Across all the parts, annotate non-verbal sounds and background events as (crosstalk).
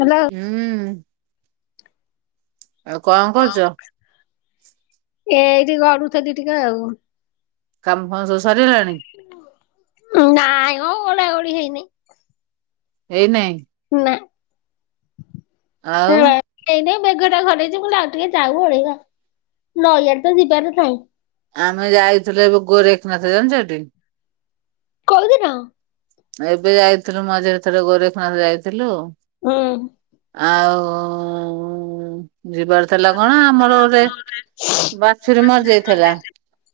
Hello ହୁଁମ୍। କଁ କରଚୁ? ଏଇଠି ଗଡୁଥେଲି ଟିକେ ଆଉ। କାମ ଫାମ ସବୁ ସରିଗଲାଣି? ନାଇଁ ମ ଗୋଡା ଗୋଡି ହେଇନି। ଏଇ ନାଇଁ ନା। ଆଉ ନାଇଁ ନାଇଁ ମେଘଟା ଘଡେଇଛି ମୁଁ ଟିକେ ଯାଉୁ ଓଳେଇିଵା ନଈଆଡେ ତ ଯିବାର ନାହିଁ। ଆମେ ଯାଇଥିଲୁ ଏବେ ଗୋରେଖନାଥ ଜାଣଚ ଟି କୋଉଦିନ? ଏବେ ଯାଇଥିଲୁ ମଝିରେ ଥରେ ଗୋରେଖନାଥ ଯାଇଥିଲୁ। ଉଁ ଉଁ। ଆଉ -ଉ-ଉ-ଉ ଯିବାର ଥିଲା କଣ ଆମର ଗୋଟେ ବାଛୁରୀ ମରିଯାଇଥିଲା।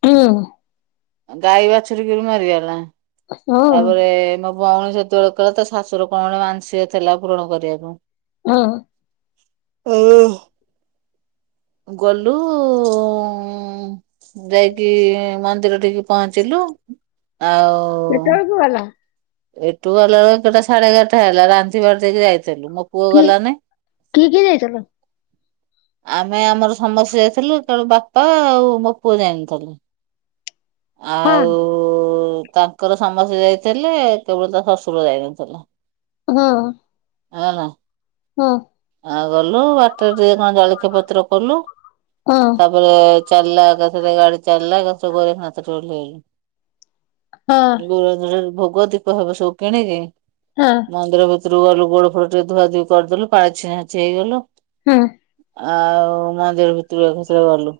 ହୁଁ ଗାଈ ବାଛୁରୀକିରି ମରିଗଲା। ହୁଁ ତାପରେ ମୋ ଭୋଉଣୀ ସେତେବେଳେ କହିଲା। ତା ଶାଶୁର କଣ ଗୋଟେ ମାନସିକ ଥେଲା ପୂରଣ କରିବାକୁ। ଉଁ। ଏଇ ଗୋଲୁ ଉ-ଉ-ଉ ଉଁ ଯାଇକି ମନ୍ଦିର ଠି ପହଁଚିଲୁ ଆଉ କେତେଳେକୁୁ ଗଲା? ଏଠୁ ଗଲା ବେଳକୁ ସାଢେଗାରଟା ହେଲା ରାତି ବାରଠୁ ସିଏ ଯାଇଚନ୍ତି। ପୁଅ କି ଗଲାନି। କିଏ କିଏ ଯାଇଥିଲ? ଆମେ ଆମର ସମସ୍ତେ ଯାଇଥିଲୁ କେବଳ ବାପା ଆଉ ମୋ ପୁଅ ଯାଇନଥେଲେ। ହଁ ଆଉଉଉ ତାଙ୍କର ସମସ୍ତେ ଯାଇଥେଲେ କେବଳ ତା ଶଶୁର ଯାଇନଥେଲା। ହୁଁ। (unintelligible) ହଁ। ଆ ଗଲୁ ବାଟରେ ଟିକେ କଣ ଜଳଖିଆ ପତ୍ର କଲୁ ହଁ ତା ପରେ ଚାଲିଲା ଏକାଥରେ ଗାଡି ଚାଲିଲା ଏକାଥରେ ଗୋରେଖ ନାଥ ଠି ଓଲେଲୁ। ହଁ ଗୋରୁଖ ଭୋଗ ଦୀପ ଫିପ ସବୁ କିଣିକି ହଁ। ମନ୍ଦିର ଭିତରୁକୁ ଗଲୁ ଗୋଡ ଫୋଡ ରେ ଧୁଆ ଧୁଇ କରିଦେଲୁ ପାଣି ଛିଛି ହେଇଗଲୁ। ହୁଁ। ଆଉ ମନ୍ଦିର ଭିତରକୁ (unintelligible) ଗଲୁ।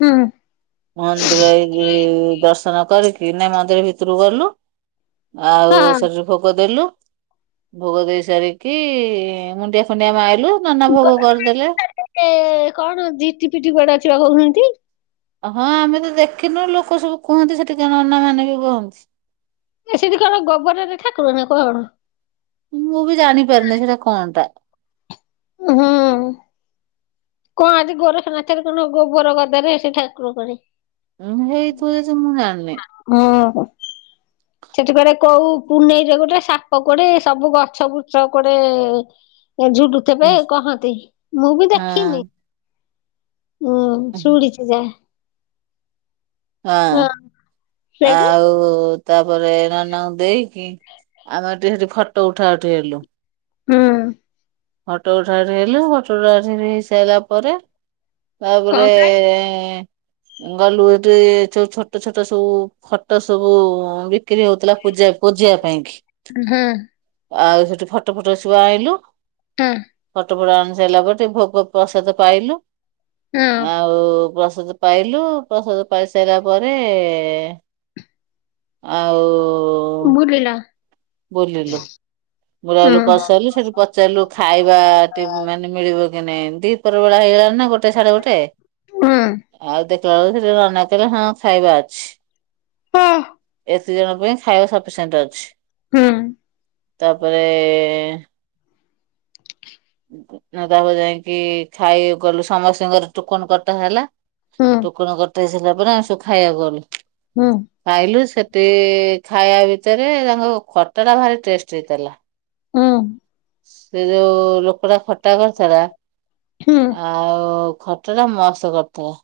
ହଁ। ମନ୍ଦିର ଏଇ ଦର୍ଶନ କରିକି ନାଇ ମନ୍ଦିର ଭିତରକୁ ଗଲୁ। ଆଉ ହଁ ସେଠୁ ଭୋଗ ଦେଲୁ, ଭୋଗ ଦେଇ ସାରିକି ମୁଣ୍ଡିଆ ଫୁଣ୍ଡିଆ ମାଇଲୁ ନନା ଭୋଗ କରିଦେଲେ। ଏ କଣ ଜିଟିପିଟି କୁଆଡେ ଅଛି ପା କହୁଛନ୍ତି। ହଁ, ଆମେ ତ ଦେଖିନୁ ଲୋକ ସବୁ କୁହନ୍ତି ସେଠିକା ନନା ମାନେ ବି କହନ୍ତି। ଏ ସେଠି କଣ ଗୋବରରେ ଠାକୁର ନା କଣ? ମୁଁ ବି ଜାଣି ପାରୁନି ସେଟା କଁ ଟା? ହୁଁ। କଣ ଆଜି ଗୋରେଖେ ନାଥରେ କଣ ଗୋବୋର ଗଦାରେ ସେ ଠାକୁର କୁଆଡେ ଉଁ ହେଇଥିବ ଯଦି ମୁ ଜାଣିନି। ଓହୋ। ସେଠି କୁଆଡେ କୋଉ ପୁନେଇରେ ଗୋଟେ ସାପ କୁଆଡେ ସବୁ ଗଛ ବୁଛ କୁଆଡେ ଏ ଝୁଲୁଥିବେ ହଁ କହନ୍ତି ମୁଁ ବି ଦେଖିନି। ହୁଁ ଶୁଣିଛି ଯା ହଁ ସେଇଠୁ ଆଉ ତାପରେ ନନାଙ୍କୁ ଦେଇକି ଆମେ (unintelligible) ଫଟୋ ଉଠା ଉଠି ହେଲୁ। ହୁଁ। ଫଟୋ ଉଠାଉଠି ହେଲୁ ଫଟୋ ଉଠାଉଠି ହେଇ ସାରିଲା ପରେ କଣ ତାପରେ ପାଇଁ ଏ ଏ ଏ ଗଲୁ ଏଠି ସ ଛୋଟ ଛୋଟ ସବୁ ଫଟୋ ସବୁ ଭି ବିକ୍ରି ହଉଥିଲା ପୂଜା ପୂଜେଇବା ପାଇଁକି ହଁ ଆଉ ସେଠୁ ଫଟୋ ଫଟ ସବୁ ଆଣିଲୁ। ହୁଁ। ଫଟୋ ଫଟ ଆଣି ସାରିଲା ପରେ ଟିକେ ଭୋଗ ପ୍ରସାଦ ପାଇଲୁ ହଁ ଆଉ ପ୍ରସାଦ ପାଇଲୁ ପ୍ରସାଦ ପାଇ ସାରିଲା ପରେ ଆଉ ବୁଲିଲ? ବୁଲିଲୁ। ହୁଁ ବୁଲାବୁଲି କରିସାରିଲୁ ସେଠି ପଚାରିଲୁ ଖାଇବା ଟି ମାନେ ମିଳିବ କି ନାଇଁ ଦିହିପର ବେଳା ହେଇଗଲା। ନା ଗୋଟେ ସାଡେ ଗୋଟେ ହୁଁ ଆଉ ଦେଖିଲା ବେଳକୁ ସେଠି ଗୋଟେ ନନା କହିଲେ ହଁ ଖାଇବା ଅଛି। ହା। ଏତେ ଜଣଙ୍କ ପାଇଁ ଖାଇବା ସଫିସିଏଣ୍ଟ ଅଛି। ହୁଁ। ତାପରେ ତାପରେ ଯାଇକି ଖାଇ ଗଲୁ ସମସ୍ତଙ୍କର ଟୁକନ କଟା ହେଲା। ହୁଁ ଟୁକନ କଟା ହେଇ ସାରିଲା ପରେ ଆମେ ସବୁ ଖାଇବାକୁ ଗଲୁ। ହୁଁ। ଖାଇଲୁ ସେଠି ଖାଇବା ଭିତରେ ତାଙ୍କ ଖଟା ଟା ଭାରି ଟେଷ୍ଟ ହେଇଥିଲା। ହୁଁ। ସେ ଯୋଉ ଲୋକ ଟା ଖଟା କରିଥିଲା ହୁଁ ଆ ଆଉ ଖଟା ଟା ମସ୍ତ୍ କରିଥିଲା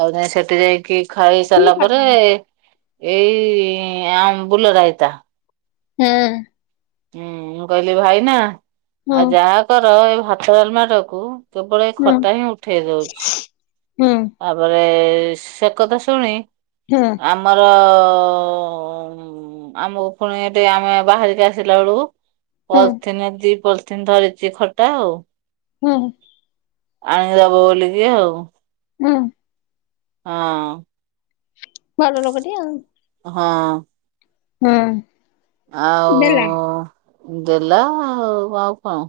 ତାପରେ ଯାଇ ସେଠି ଯାଇକି ଖାଇ ସାରିଲା ହଁ ପରେ ଏଇ ଆମ୍ବୁଲ ରାଇତା ହୁଁ। ହୁଁ ମୁଁ କହିଲି ଭାଇ ନା ଆଉ ଯାହା କର ଏଇ ଭାତ, ଡାଲମା ଟାକୁ କେବଳ ଖଟା ହିଁ ଉଠେଇ ଦଉଛି। ହୁଁ। ତାପରେ ସେ କଥା ଶୁଣି ହୁଁ। ଆମର ହୁଁ ଆମକୁ ପୁଣି ଏଠି ଆମେ ବାହାରିକି ଆସିଲା ବେଳକୁ ହଁ ହଁ ହଁ ପଲଥିିନ ଦି ପଲିଥିନ୍ ଧରିଛି ଖଟା ଆଉ ହୁଁ। ଆଣିଦବ ବୋଲିକି ଆଉ ହୁଁ। ହଁ। ଭଲ ଲୋକଟି ଆଉ ହଁ। ହୁଁ। ଦେଲା ଆଉ ଦେଲା ଆଉ ଆଉ କଣ?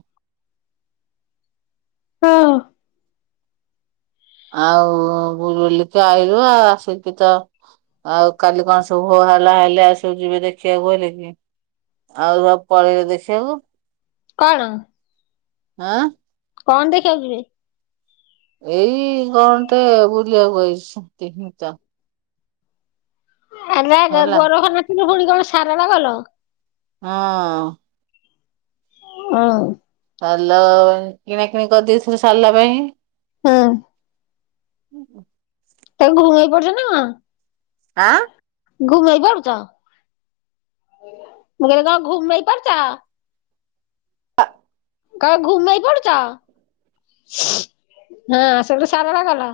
ହୁଁ। ଆଉ ବୁଲି କି ଆଇଲୁ ଆ ଆସି କି ତ ଆଉ କାଲି କଣ ସବୁ ହାଲା ହେଲି ଆ ସବୁ ଯିବେ ଦେଖିବାକୁ ବୋଲି କି ଆଉ ସବୁ ପଳେଇଲେ ଦେଖିବାକୁ। କଣ? ହଁ। କଣ ଦେଖିବାକୁ ଯିବେ? ଏଇ କଣ ଟେ ବୁଲିବାକୁ କହିଛନ୍ତି ହିଁ ତ। ରା ହେଲା ଗୋରଫ ନାଚିଲ ପୁଣି କଣ ସାରଳା ଗଲ? ହଁ। ହୁଁ। ସିଲ କିଣା କିିଣି କରିଦେଇଥିଲୁ ସାରିଲା ପାଇଁ। ହୁଁ। ତାଙ୍କୁ ଭୁଙ୍ଗେଇ ପଡୁଛ ନା କଣ? ଆଁ? ଘୁମେଇ ପାରୁୁଛ ମୁଁ କହିଲି କଣ ଘୁମେଇ ପଡୁଛ? ଆଃ। କ ଘୁମେଇ ପଡୁଛ ହଁ ସେଗଟୁ ସାରଳା ଗଲ।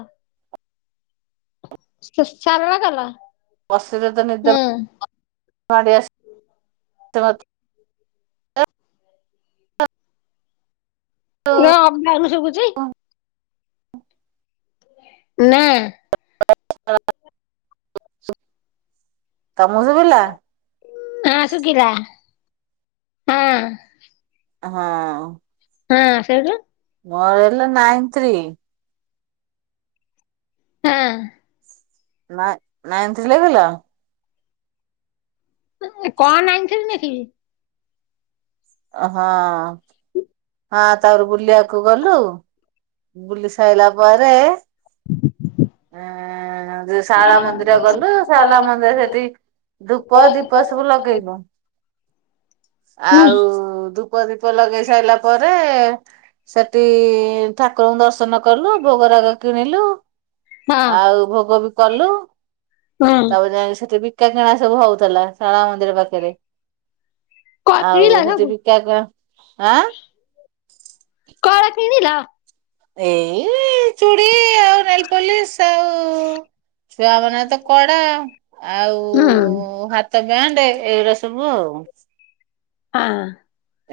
ସାରଳା ଗଲ। ବସିଲେ ତ ନିଦ ମାଡି ଆସ ତ ମୋତ ଁ (inaudible) ହଁ (unintelligible) ଶୁଭୁଚି। ଆଉ ନା। (inaudible) ତମକୁ ଶୁବିଲା। ହଁ, ସୁଗିରା ହଁ। ହଁ। ହଁ, ସେଇଠୁ ମୋର ହେଲା ନାଇନ ଥ୍ରୀ। ହେଁ। (unintelligible) (unintelligible) ଓ ହଁ, ହଁ ତାପରେ ବୁଲିବାକୁ ଗଲୁ ବୁଲି ସାରିଲା ପରେ ଆଁ ଯୋ ଶାରଳା ମନ୍ଦିର ଗଲୁ ଶାରଳା ମନ୍ଦିର ସେଠି ଧୂପ, ଦୀପ ସବୁ ଲଗେଇବ। ଆଉ ଧୂପ ଦୀପ ଲଗେଇ ସାଇଲା ପରେ ସେଠି ଠାକୁରଙ୍କୁ ଦର୍ଶନ କଲୁ ଭୋଗ ରାଗ କିଣିଲୁ ହଁ ଆଉ ଭୋଗ ବି କଲୁ। ତାପରେ ଯାଇକି ସେଠି ବିକା କିଣା ସବୁ ହଉଥିଲା ଶାଳା ମନ୍ଦିର ପାଖରେ। ଆଉ ସେଠି ବିକା କ ଆଁ? କଣ କିଣିଲ? ଏଇ ଚୁଡ଼ି ଆଉ ନେଲ୍ ପଲିସ୍ ଆଉ ଚା ବନାଏ ତ କଡା, ଆଉ ହା (unintelligible) ଏଇଗୁଡା ସବୁ ଆଉ। ହଁ।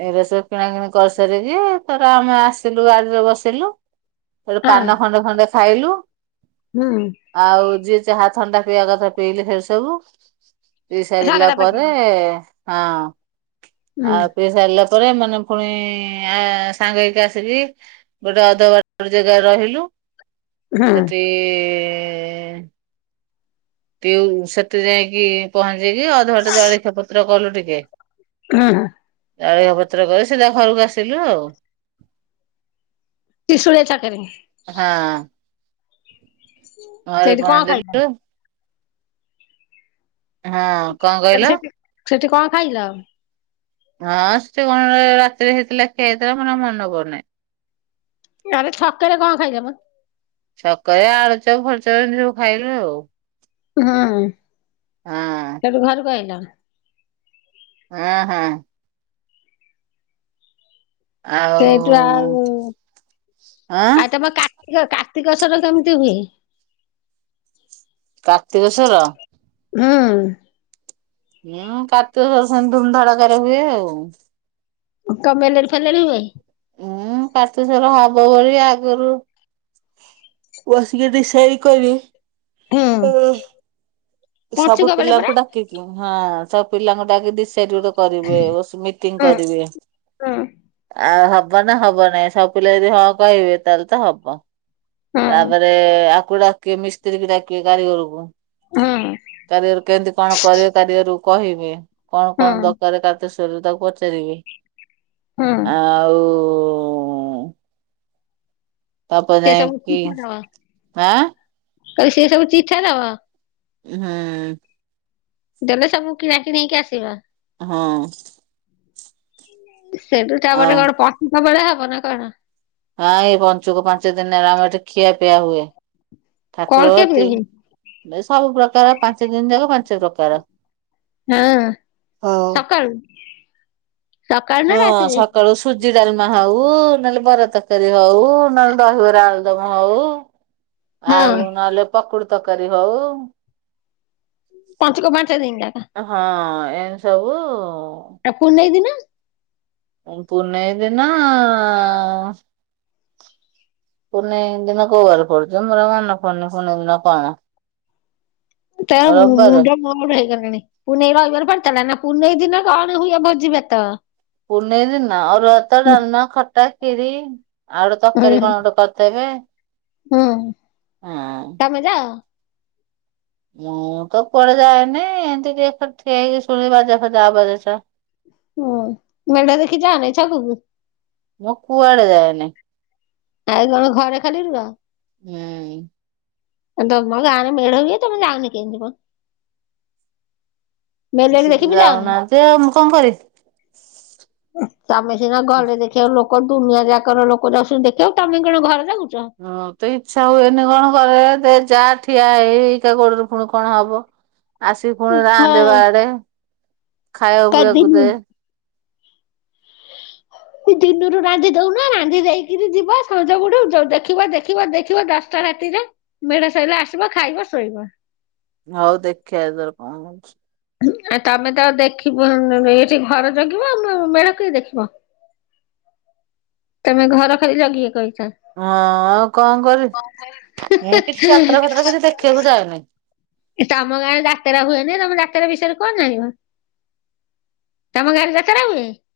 ଏଇରା ସବୁ କିଣା କିିଣି କରିସାରିକି, ତରେ ଆମେ ଆସିଲୁ ଗାଡିରେ ବସିଲୁ। (unintelligible) ପାନ ଖଣ୍ଡେ ଖଣ୍ଡେ ଖାଇଲୁ। ହୁଁ। ଆଉ ଯିଏ ଚାହା ଥଣ୍ଡା ପିଇବା କଥା ପିଇଲେ ସେ ସବୁ। ପିଇ ସାରିଲା ଝଗଡ଼ା ପାଟି ପରେ ହଁ, ହୁଁ ଆଉ ପିଇ ସାରିଲା ପରେ ଏମାନେ ଫୁଣି ଆ, ସାଙ୍ଗ ହେଇକି ଆସିକି ଗୋଟେ ଅଧ ବାଟରେ ଜାଗାରେ ରହିଲୁ ହୁଁ ସେଠି (unintelligible) ସେଠେ ଯାଇକି ପହଞ୍ଚିକି, ଅଧବାଟେ ଜଳିଖା ପତ୍ର କଲୁ ଟିକେ। ହଁ, ହଁ। ଜଳିଆ ପତ୍ର କରି ସିଧା ଘରକୁ ଆସିଲୁ ଆଉ। ଟିସୁଳି ଚାକରେ। ହଁ। ଘରେ ସେଇଠି କଣ ଖାଇଲ ଦେଲୁ? ହଁ କଣ କହିଲି କହିଲ? ସେଠି ସେଠି କଣ ଖାଇଲ? ହଁ ସେ କଣ ରାତିରେ ହେଇଥିଲା ଖିଆ ହେଇଥିଲା ମୋର ମନ ପଡୁନେଇ। ଆଡେ ଛକରେ କଁ ଖାଇଛ? ଛକ ରେ ଆଳୁଚପ ଫାଳୁଚପ ଏମିତି ସବୁ ଖାଇଲୁ ଆଉ। ହୁଁ ସେଠୁ ଘରୁକୁ ଆଇଲ? ହଁ-ହଁ। ଆଉ ସେଇଠୁ ଆଉ ଆଁ ଆ ତମ କା ଏ ଲୋ କାର୍ତ୍ତିକ ସ୍ୱର ସେମିତି ହୁଏ? କାର୍ତ୍ତିକଶ୍ୱର। ଉଁ। ହୁଁ କାର୍ତ୍ତିକସ୍ଵର ସେମିତି ଧୁମଧଡକରେ ହୁଏ ଆଉ। କ ମଲେଡି ଫେଲେଡି ହୁଏ? ହୁଁ କାର୍ତ୍ତିକଶ୍ଵର ଆଗଭଳିଆ ଆଗରୁ ବସିକି ଏଠି ଡିଶାଇଡି କଲି ହୁଁ ଓ। ସବୁ ପଞ୍ଚୁକ ବେଳେ ପରା ପିଲାଙ୍କୁ ଡାକିକି ହଁ। ସବୁ ପିଲାଙ୍କୁ ଡାକିକି ଦିସାଇଡି ଗୋଟେ କରିବେ ଓସ୍ ମିଟିଙ୍ଗ ହୁଁ କରିବେ। ହୁଁ ଆଉ ହବ ନା ହବ ନାାଇଁ ସବୁ ପିଲା ଯଦି ହଁ କହିବେ ତାହେଲ୍ ତ ହବ। ହୁଁ ତାପରେ ଆକୁ ଡାକି ମିସ୍ତ୍ରୀ କୁ ଡାକିବେ କାରିଗରକୁ। ହୁଁ କାରିଅର କେମତି କଣ କରିବ କାରିଗର କୁ କହିବେ। କଣ ହୁଁ କଣ ଦରକାର କାର୍ତ୍ତିକେଶ୍ଵରରେ ତାକୁ ପଚାରିବେ। ହୁଁ ଆଉ ତାପରେ ସେ ସବୁ ଯାଇକି ଚିଠା ଦବ ଆଁ? ସେ ସବୁ ଚିଠା ଦବ? ହୁଁ। ଦେଲେ ସବୁ କିଣାକିଣି ହେଇକି ଆସିବା। ହଁ। ସେଠୁ ତା ପରେ ଆଉ କଣ ପଶିକ ବଳେ ହବ ନା କଣ? ଆଇ ପଞ୍ଚୁକ ପାଞ୍ଚ ଦିନ ହେଲା ଆମର ଏଠି ଖିଆ ପିଆ ହୁଏ କଣ କେବେ ଠାକୁରଘଠୀ। ହୁଏ? ଏସବୁ ପ୍ରକାର ପାଞ୍ଚ ଦିନ ଯାକ ପାଞ୍ଚ ପ୍ରକାର ହଁ ହଉ। ସକାଳୁ ସକାଳୁ ନା ହଁ ରାତିରେ? ସକାଳୁ ସୁଜି ଡାଲମା ହଉ ନହେଲେ ବରା ତରକାରୀ ହଉ ନହେଲେ ଦହିବରା ଆଉ ତମ ହଉ ହଁ ଆଉ ନହେଲେ ପକୁଡି ତରକାରୀ ହଉ। ପଞ୍ଚୁକ ପାଞ୍ଚ ଦିନି ଯାକ। ହଁ ଏମିତି ସବୁ ଆ ପୁନେଇ ଦିିନ? ପୁନେଇ ଦିନ ପୁନେଇ ଦିନ କୋଉ ବାରେ ପଡୁଚି ମୋରଉ ମନେ ପଡୁନି କୁନି ଦିନ କଣ? ତେଣୁ ମୁ ମୁ ରବିବାର ଣ୍ଡଅମା ରୁ ମୁ ନେଇଗଲିଣି ପୁନେଇ ରଇବାର ପଡୁଥିଲାନା ପୁନେଇ ଦିନ କଣ ହୁଏ ଭୋଜି ଭାତ? ପୁନେଇ ଦିନ ଅରୁଆ ଆଭାତ ହୁଁ ଡାଲମା ଖଟା ଖିରି। ଆଉ ଗୋଟେ ତକାରୀ କଣ ଗୋଟେ କରଦେବେ। ହୁଁ ତମେ କିଆ ମୁଁ ତ କୁଆଡେ ଯାଏନି ଏମିତି ଟିକେ ଛିଡ଼ା ହେଇକି ଶୁଣେ ବାଜ ଫାଜା। ହୁଁ ମେଡା ଦେଖି ଜାନିଛକକୁ। ମଁ କୁଆଡେ ଯାଏନି। ଆଉ କଣ ଘରେ ଖାଲି ରୁହ? ହୁଁ। ତମ ଗାଁରେ ମେଳା ହୁଏ ତମେ ଯାଉନି କେମିତି ମ ମେଲୋଡି ସେ ଦେଖି ତ ବି ଯାଅନି? ଯାଉନାହାନ୍ତି ଆଉ ମୁଁ କଣ କରିବି। ଏ ତମେ ସିନା ଘରେ ଦେଖିଆ ଲୋକ ଦୁନିଆ ଯାକର ଲୋକ ଯାଉଛନ୍ତି ଦେଖିଆକୁ ତମେ କଣ ଘରେ ଜଗୁଚ। ହଁ ତ ଇଚ୍ଛା ହୁଏନି କଣ କରେ ଦେ ଯା ଠିଆ ହେଇ ହେଇକା ଗୋଡରେ ପୁଣି କଣ ହବ। ଆସିକି ଫୁଣି ରାନ୍ଧେ ହଁ ବାଢ଼େ ଖାଇବା ପିଇବାକୁ ପିଇବାକୁ କାଦିନୁ ଦେ। (inaudible) କି ଦିନୁରୁ ରାନ୍ଧି ଦୋଉନ ରାନ୍ଧି ଦେଇକିରି ଯିବ ସଞ୍ଜ ବୁଡୁ ଡୋ ଦେଖିବ ଦେଖିବ ଦେଖିବ ଦଶଟା ରାତିରେ ମେଢ଼ା ସଇଲେ ଆସିବ ଖାଇବ ଶୋଇବ। ହଉ ଦେଖିଆ ତାର କଁ ହୋଉଛି। ଆ ତମେ ତ ଦେଖିବ ଉଁ ନ ନ ଏଠି ଘର ଜଗିବ ଆଉ ମୁ ମେଢ କିଏ ଦେଖିବ। (inaudible) ତମେ ଘର ଖାଲି ଜଗିବା କୁ ଇଚ୍ଛା। ହଁ ଆଉ କଁ କରିବି ମୁଁ କିଛି ଯାତ୍ରା ଫାତ୍ରା କିଛି ଦେଖିବାକୁ ଯାଏନି। ଏ ତମ ଗାଁ ଯାତେରା ହୁଏନି ତମେ ଯାତେରା ବିଷୟରେ କଁ ଜାଣିବ। ତମ ଗାଁ ରେ ଯାତେରା ହୁଏ।